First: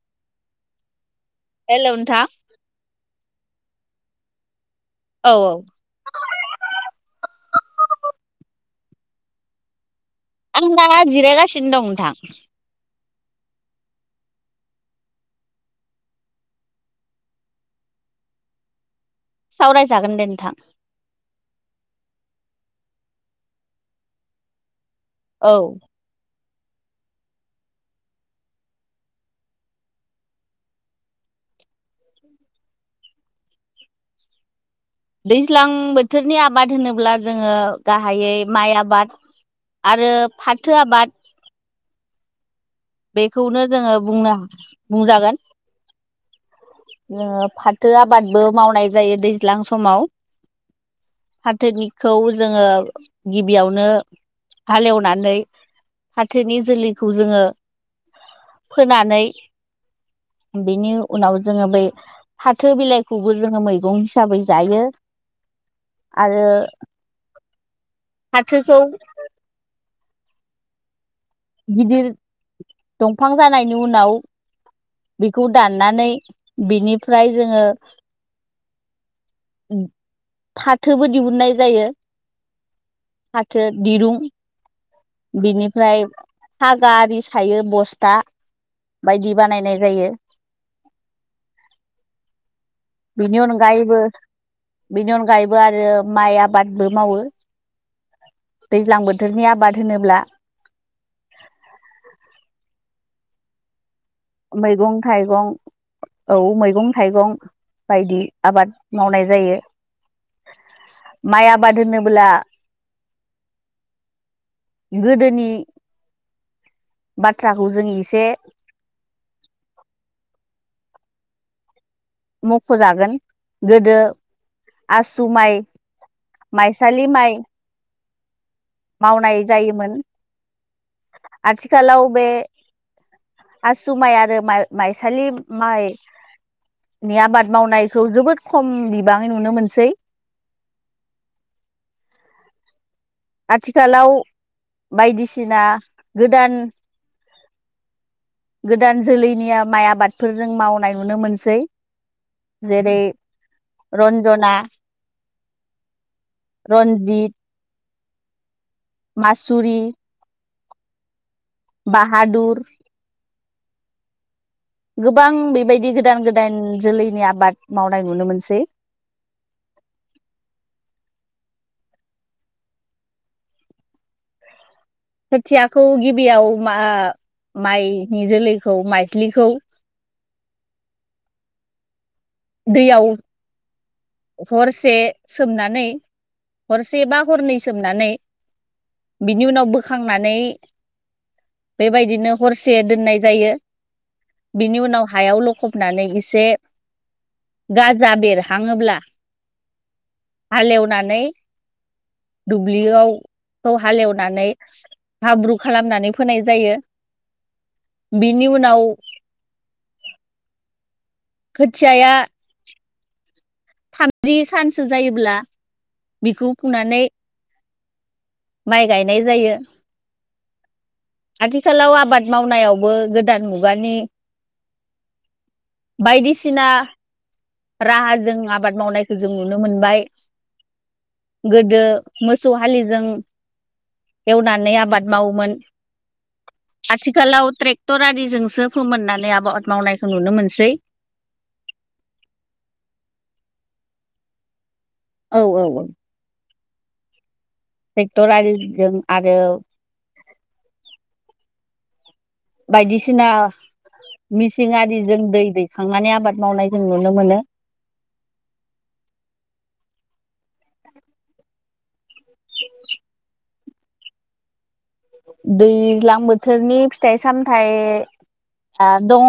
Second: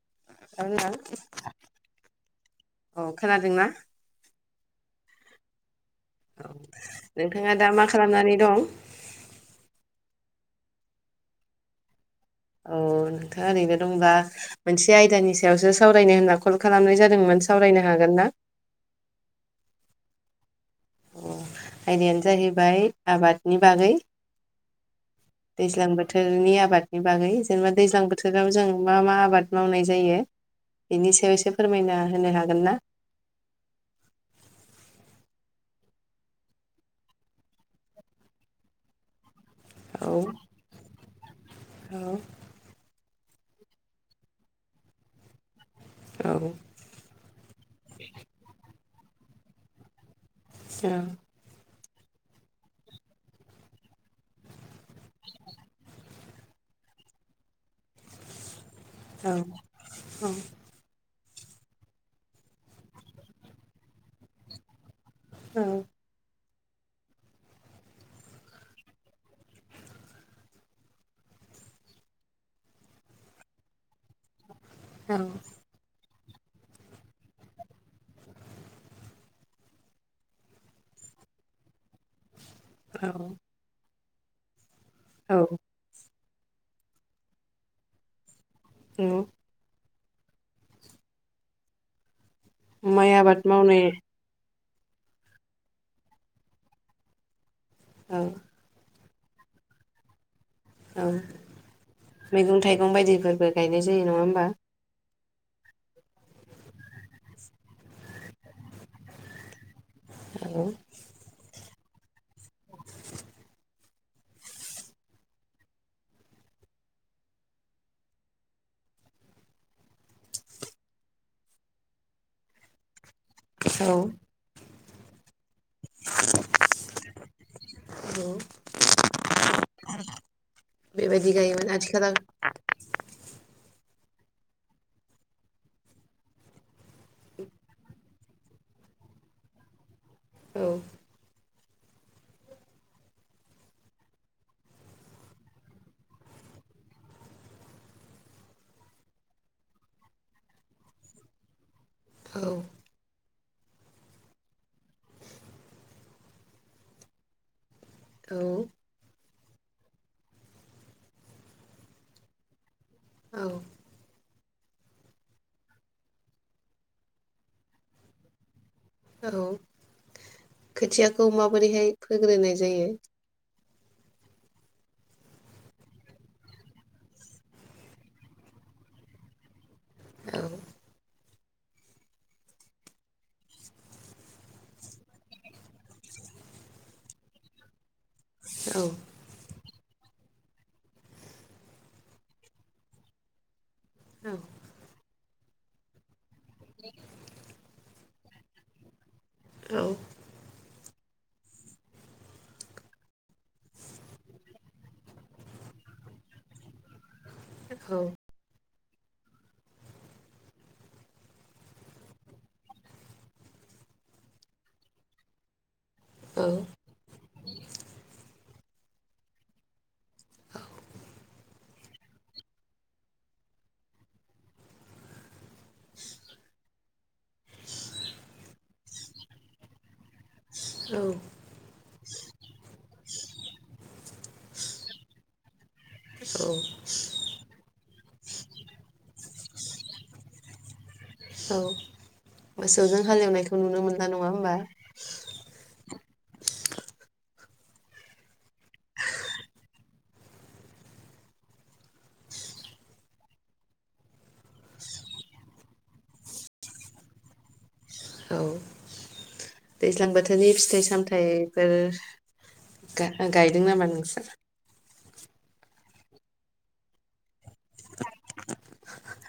[unintelligible] [inaudible] हेल नोंथां औ खोनादोंना औ औ औ नोंथाङा दा मा खालामनानै दं आं दा जिरायगासिनो दं नोंथां औ नोंथाङा ओरैनो दंब्ला मोनसे आयदानि सायावसो सावरायनो होनना कल खालामनाय जादोंमोन सावरायनो हागोन ना? [inaudible] [unintelligible] सावरायजागोन दे नोंथां आयदायानो जाहैबाय आबादनि बागै औ दैज्लां बोथोरनि आ आबादनि बागै जेनेबा दैज्लां बोथोराव जों मा मा आबाद मावनाय जायो बेनि सायाव इसे फोरमायना होनो हागोन ना? दैज्लां बोथोरनि आबाद होनोब्ला जोङो गाहायै माइ आबाद औ आरो फाथो आबाद औ बेखौनो जोङो बुंनो बुंजागोन औ जोङो फाथो आबादबो मावनाय जायो दैज्लां समाव फाथोनि खौ जोङो गिबियावनो हालेवनानै फाथोनि जोलैखौ जोङो फोनानै औ बेनि उनाव जोङो बै फाथो बिलाइखौबो जोङो मैगं हिसाबै जायो [inaudible] आरो फाथोखौ गिदिर दंफां जानायनि उनाव औ बेखौ दाननानै बिनिफ्राय जोंङो फाथोबो दिहुननाय जायो फाथो दिरुं औ बिनिफ्राय फागा आरि सायो बस्था औ बायदि बानायनाय जायो माइ आबाद बिनि मावनाय अनगायैबो बेनि अनगायैबो आरो माइ आबादबो मावो औ दैज्लां बो थोरनि आबाद होनोब्ला औ मैगं थाइगं बायदिफोरबो गायनाय जायो नङा होमबा मैगं थाइगं औ मैगं थाइगं बायदि आबाद मावनाय जायो औ माइ आबाद होनोबोला [unintelligible] [inaudible] गोदोनि बाथ्राखौ जों एसे मख जागोन औ गोदो आसु माइ मायसालि माइ औ मावनाय जायोमोन बेबायदि गायोमोन आथिखालाव जुमाय आरो माइ माइसालि माइ। नि आबाद मावनायखौ जोबोद खम बिबाङै नुनो मोनसै। औ। आथिखालाव बायदिसिना गोदान। गोदान जोलैनिया माइ आबादफोरजों मावनाय नुनो मोनसै। औ जेरै। रन्जना रन्जित। औ। मासुरि। बाहादुर। औ। गोबां बेबायदि गोदान गोदान जोलैनि आबाद मावनाय नुनो मोनसै। औ खोथियाखौ माबोरैहाय फोग्रोनाय जायो। खोथियाखौ गिबियाव मा माइनि जोलैखौ माइस्लिखौ। औ। दैयाव। हरसे सोमनानै हरसे बा हरनै सोमनानै। औ बिनि उनावबो। बोखांनानै बेबायदिनो हरसे दोननाय जायो। औ बिनि उनाव हायाव लखबनानै एसे गाजा बेर। थांङोब्ला। औ [inaudible] हालेवनानै दुब्लियाव। खौ हालेवनानै हाब्रु खालामनानै फोनाय जायो। औ बिनि उनाव। खोथियाया। थामजि सानसो जायोब्ला बिखौ फुनानै माइ गायनाय जायो। आथिखालाव आबाद मावनायावबो गोदान मुगानि बायदिसिना राहाजों आबाद मावनायखौ जों नुनो मोनबाय। औ औ गोदो मोसौ हालिजों एवनानै आबाद मावोमोन। औ। आथिखालाव ट्रेक्टर आरिजोंसो फोमोननानै आबाद मावनायखौ नुनो मोनसै। औ मोसौजों हालेवनायखौ नुनो मोनला नङा होमबा। औ औ औ। ट्रेक्टरारिजों आरो बायदिसिना मिसिं आरिजों दै दैखांनानै आबाद मावनाय जों नुनो मोनो। औ। दैज्लां बोथोरनि फिथाइ सामथायफोर गाय गाय नो नामा नोंसोरो? दैज्लां बोथोरनि फिथाइ सामथाय आ दङ।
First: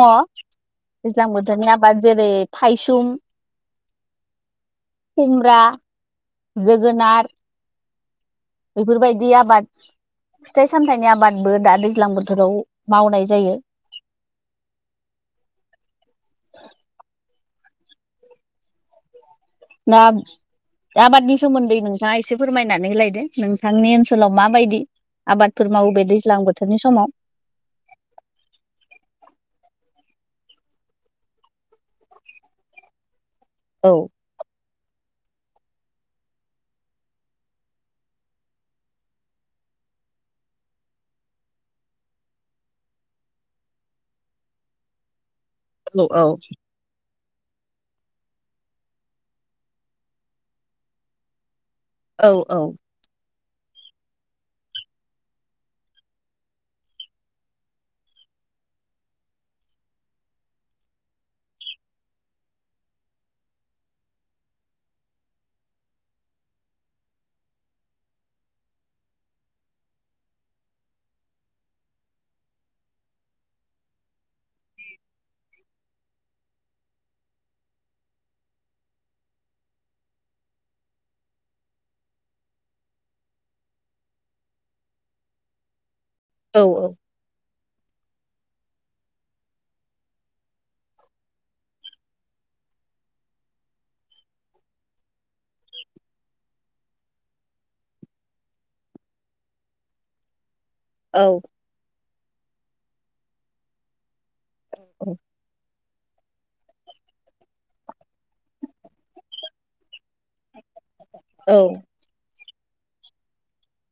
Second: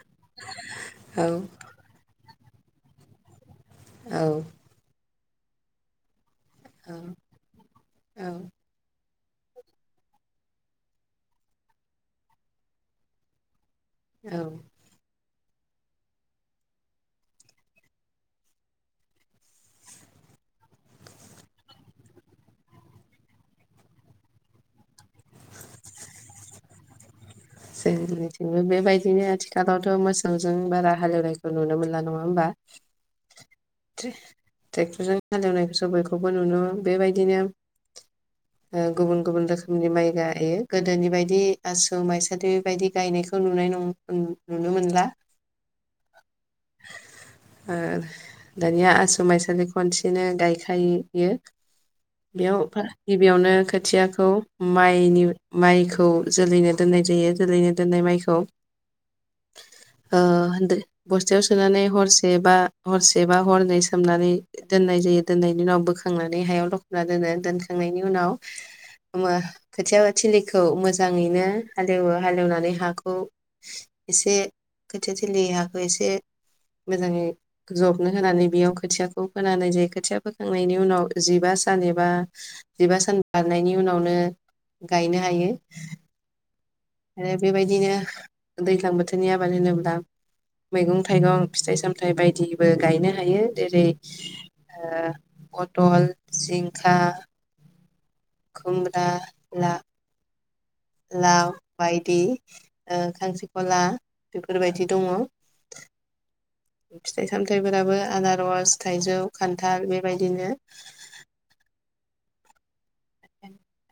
औ दैज्लां बोथोरनि आबाद जेरै थाइसुम। औ। खुमब्रा औ जोगोनार औ बेफोरबायदि आबाद। फिथाइ सामथाइनि आबादबो दा दैज्लां बोथोराव मावनाय जायो। औ। ना। आबादनि सोमोन्दै नोंथाङा एसे फोरमायनानै होलायदो नोंथांनि ओनसोलाव माबायदि आबादफोर मावो बे दैज्लां बोथोरनि समाव। जोंथिंबो बेबायदिनो आथिखालावथ' मोसौजों बारा हालेवनायखौ नुनो मोनला नङा होमबा। औ [unintelligible] हालेवनायखौसो बयखौबो नुनो बेबायदिनो ओ गुबुन गुबुन रोखोमनि माइ गायो। गोदोनि बायदि आसु माइसा जाथे बेबायदि गायनायखौ नुनाय नं नुनो मोनला। औ औ ओ दानिया आसु माइसालि खनसेनो गायखायो। औ औ बेयावबा गिबियावनो खोथियाखौ मायनि मायखौ जोलैनो दोननाय जायो। जोलैनो दोननाय माइखौ ओ बस थायाव सोनानै हरसे बा हरसे बा हरनै सोमनानै दोननाय जायो दोननायनि उनाव बोखांना नानै हायाव लख'ना दोनो। दोनखांनायनि उनाव खोथिया थिलिखौ मोजाङैनो हालेवो हालेवनानै हाखौ एसे खोथिया थिलि हाखौ एसे मोजाङै जबनो होनानै बेयाव खोथियाखौ फोनाय जायो खोथिया फोखांनायनि उनाव जिबा सान जेनेबा जिबा सान बारनायनि उनावनो गायनो हायो। औ औ। आरो बेबायदिनो दैज्लां बोथोरनि आबाद होनोब्ला मैगं-थाइगं फिथाइ-सामथायाइ बायदिबो गायनो हायो जेरै ओ पटल, जिंखा खुमब्रा, ला औ लाव बायदि ओ खांख्रिखला बेफोरबायदि दङ। फिथाइ-सामथाइफोराबो आनारस, थाइजौ, खान्थाल बेबायदिनो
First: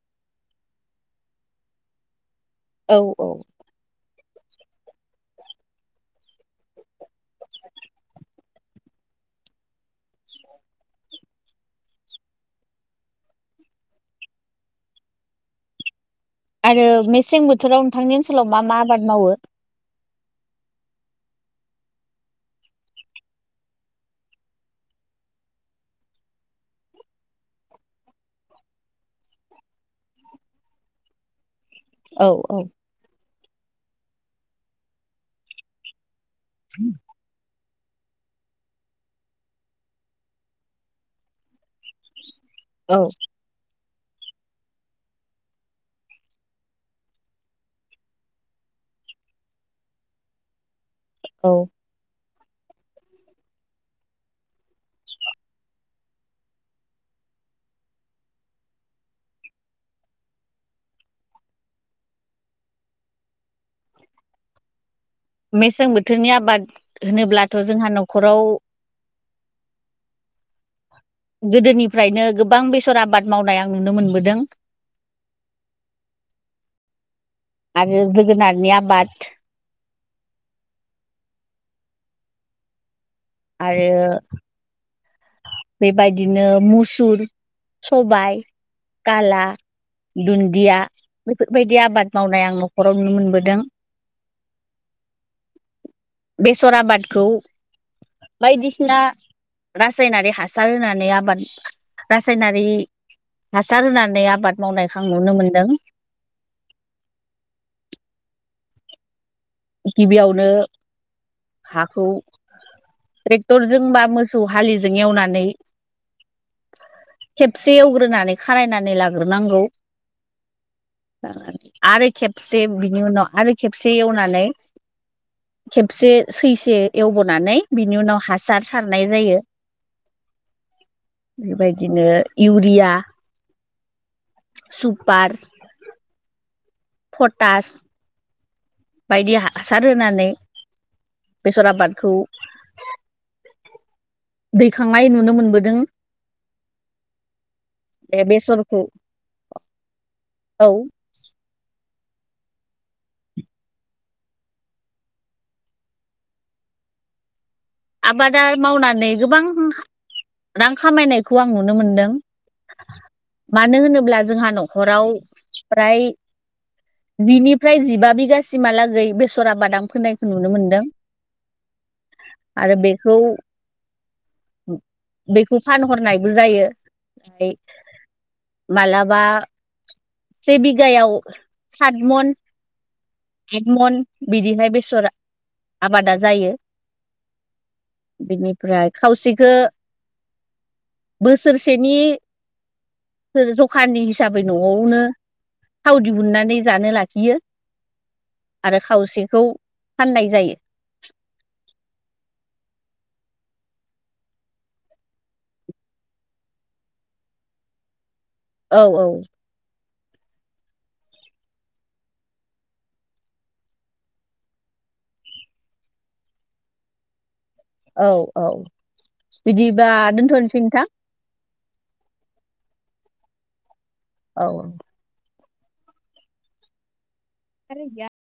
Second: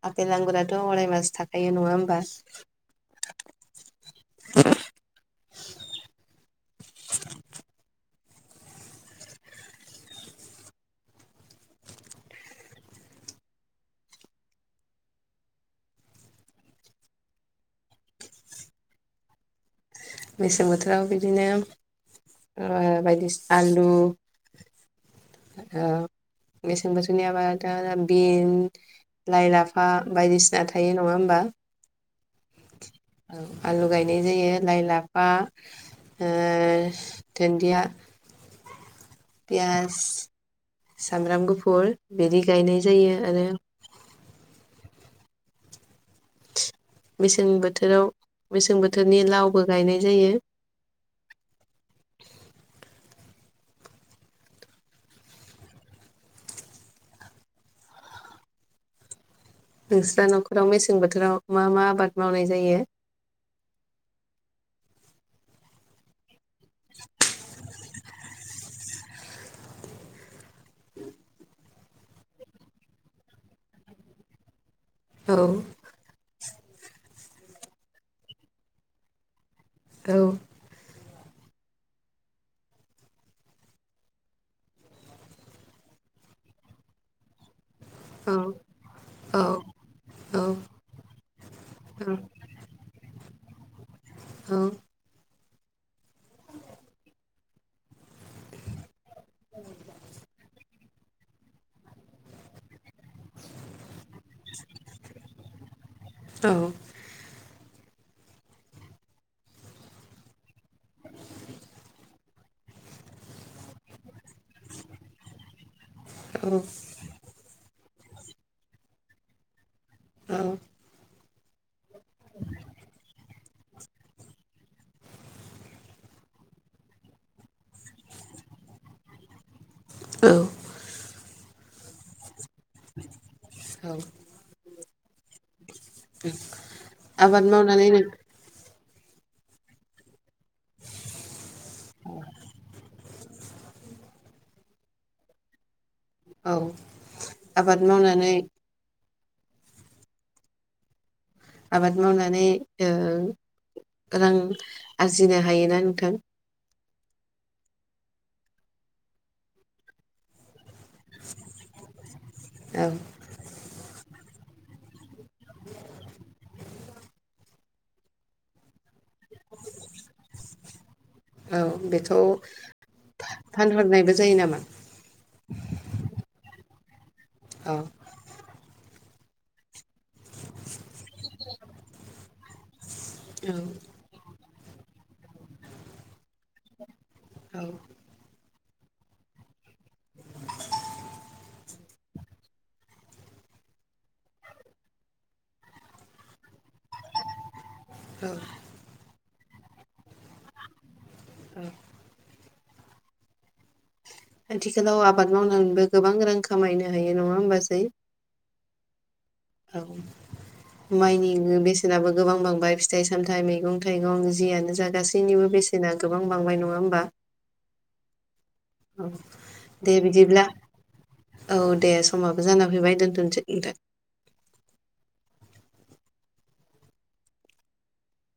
आफेल आंगुराथ' अराय मास थाखायो नङा होमबा औ औ [inaudible] आरो मेसें बोथोराव नोंथांनि ओनसोलाव मा मा आबाद मावो? मेसें बोथोराव बिदिनो ओ बायदिसिना आलु ओ मेसें बोथोरनियाबा दा बिन, लाइ, लाफा बायदिसिना थायो नङा होमबा औ औ आलु गायनाय जायो लाइ, लाफा ओ दुन्दिया पियास, सामब्राम गुफुर बिदि गायनाय औ जायो आरो मेसें बोथोराव मेसें बोथोरनि लावबो गायनाय जायो औ नोंस्रा न'खराव मेसें बोथोराव मा मा आबाद मावनाय जायो? मेसें बोथोरनि आबाद होनोब्लाथ' जोंहा न'खराव गोदोनिफ्रायनो गोबां बेसर आबाद मावनाय आं नुनो मोनबोदों। औ आरो जोगोनारनि आबाद औ आरो बेबायदिनो मुसुर औ सबाय औ काला, औ औ दुन्दिया बेफोरबायदि आबाद मावनाय आं न'खराव नुनो मोनबो दों ओं बेसर आबादखौ बायदिसिना रासायनारि हासार होनानै आबाद रासायनारि हासार होनानै आबाद मावनायखौ आं नुनो मोनदों। गिबियावनो हाखौ ट्रेक्टरजों बा मोसौ हलिजों एवनानै औ। खबसे एवग्रोनानै खारायनानै लाग्रोनांगौ औ। आरो खेबसे बिनि उनाव आरो खेबसे एवनानै [inaudible] खेबसे सैसे एवबोनानै बिनि उनाव हासार सारनाय जायो। औ। बेबायदिनो इउरिया औ। सुपार। आबाद पटास मावनानैलायनो बायदि हासार होनानै बेसर आबादखौ दैखांनाय नुनो मोनबोदों। औ। बे बेसरखौ औ। आबाद मावनानै रां आरजिनो हायोना नोंथां? आबादा मावनानै गोबां रां खामायनायखौ आं नुनो मोनदों औ मानो होनोब्ला जोंहा न'खराव फ्राय जिनिफ्राय जिबा बिगासिमहालागै बेसरा बादाम फोनायखौ नुनो मोनदों। औ बेथ' आरो बेखौ नामा बेखौ फानहरनायबो जायो फ्राय औ मालाबा बा से बिघायाव सत मन आदा मन बिदिहाय बेसर आबादा जायो औ बिनिफ्राय खावसेखौ बोसोरसेनि जखानि हिसाबै न'आवनो थाव दिहुननानै जानो लाखियो औ आरो खावसेखौ फाननाय जायो। औ। आथिखालाव आबाद मावनानैबो गोबां रां खामायनो हायो नङा होमबासै? औ औ। औ। माइनि बेसेनाबो गोबां बांबाय फिथाइ सामथाइ मैगं थाइगं जियानो जा गासैनिबो बेसेना गोबां बांबाय नङा होमबा? औ औ औ बिदिबा दे बिदिब्ला दोनथ'नोसै नोंथां। औ दे समाबो जाना फैबाय दोनथ'सै नोंथ। औ। आरो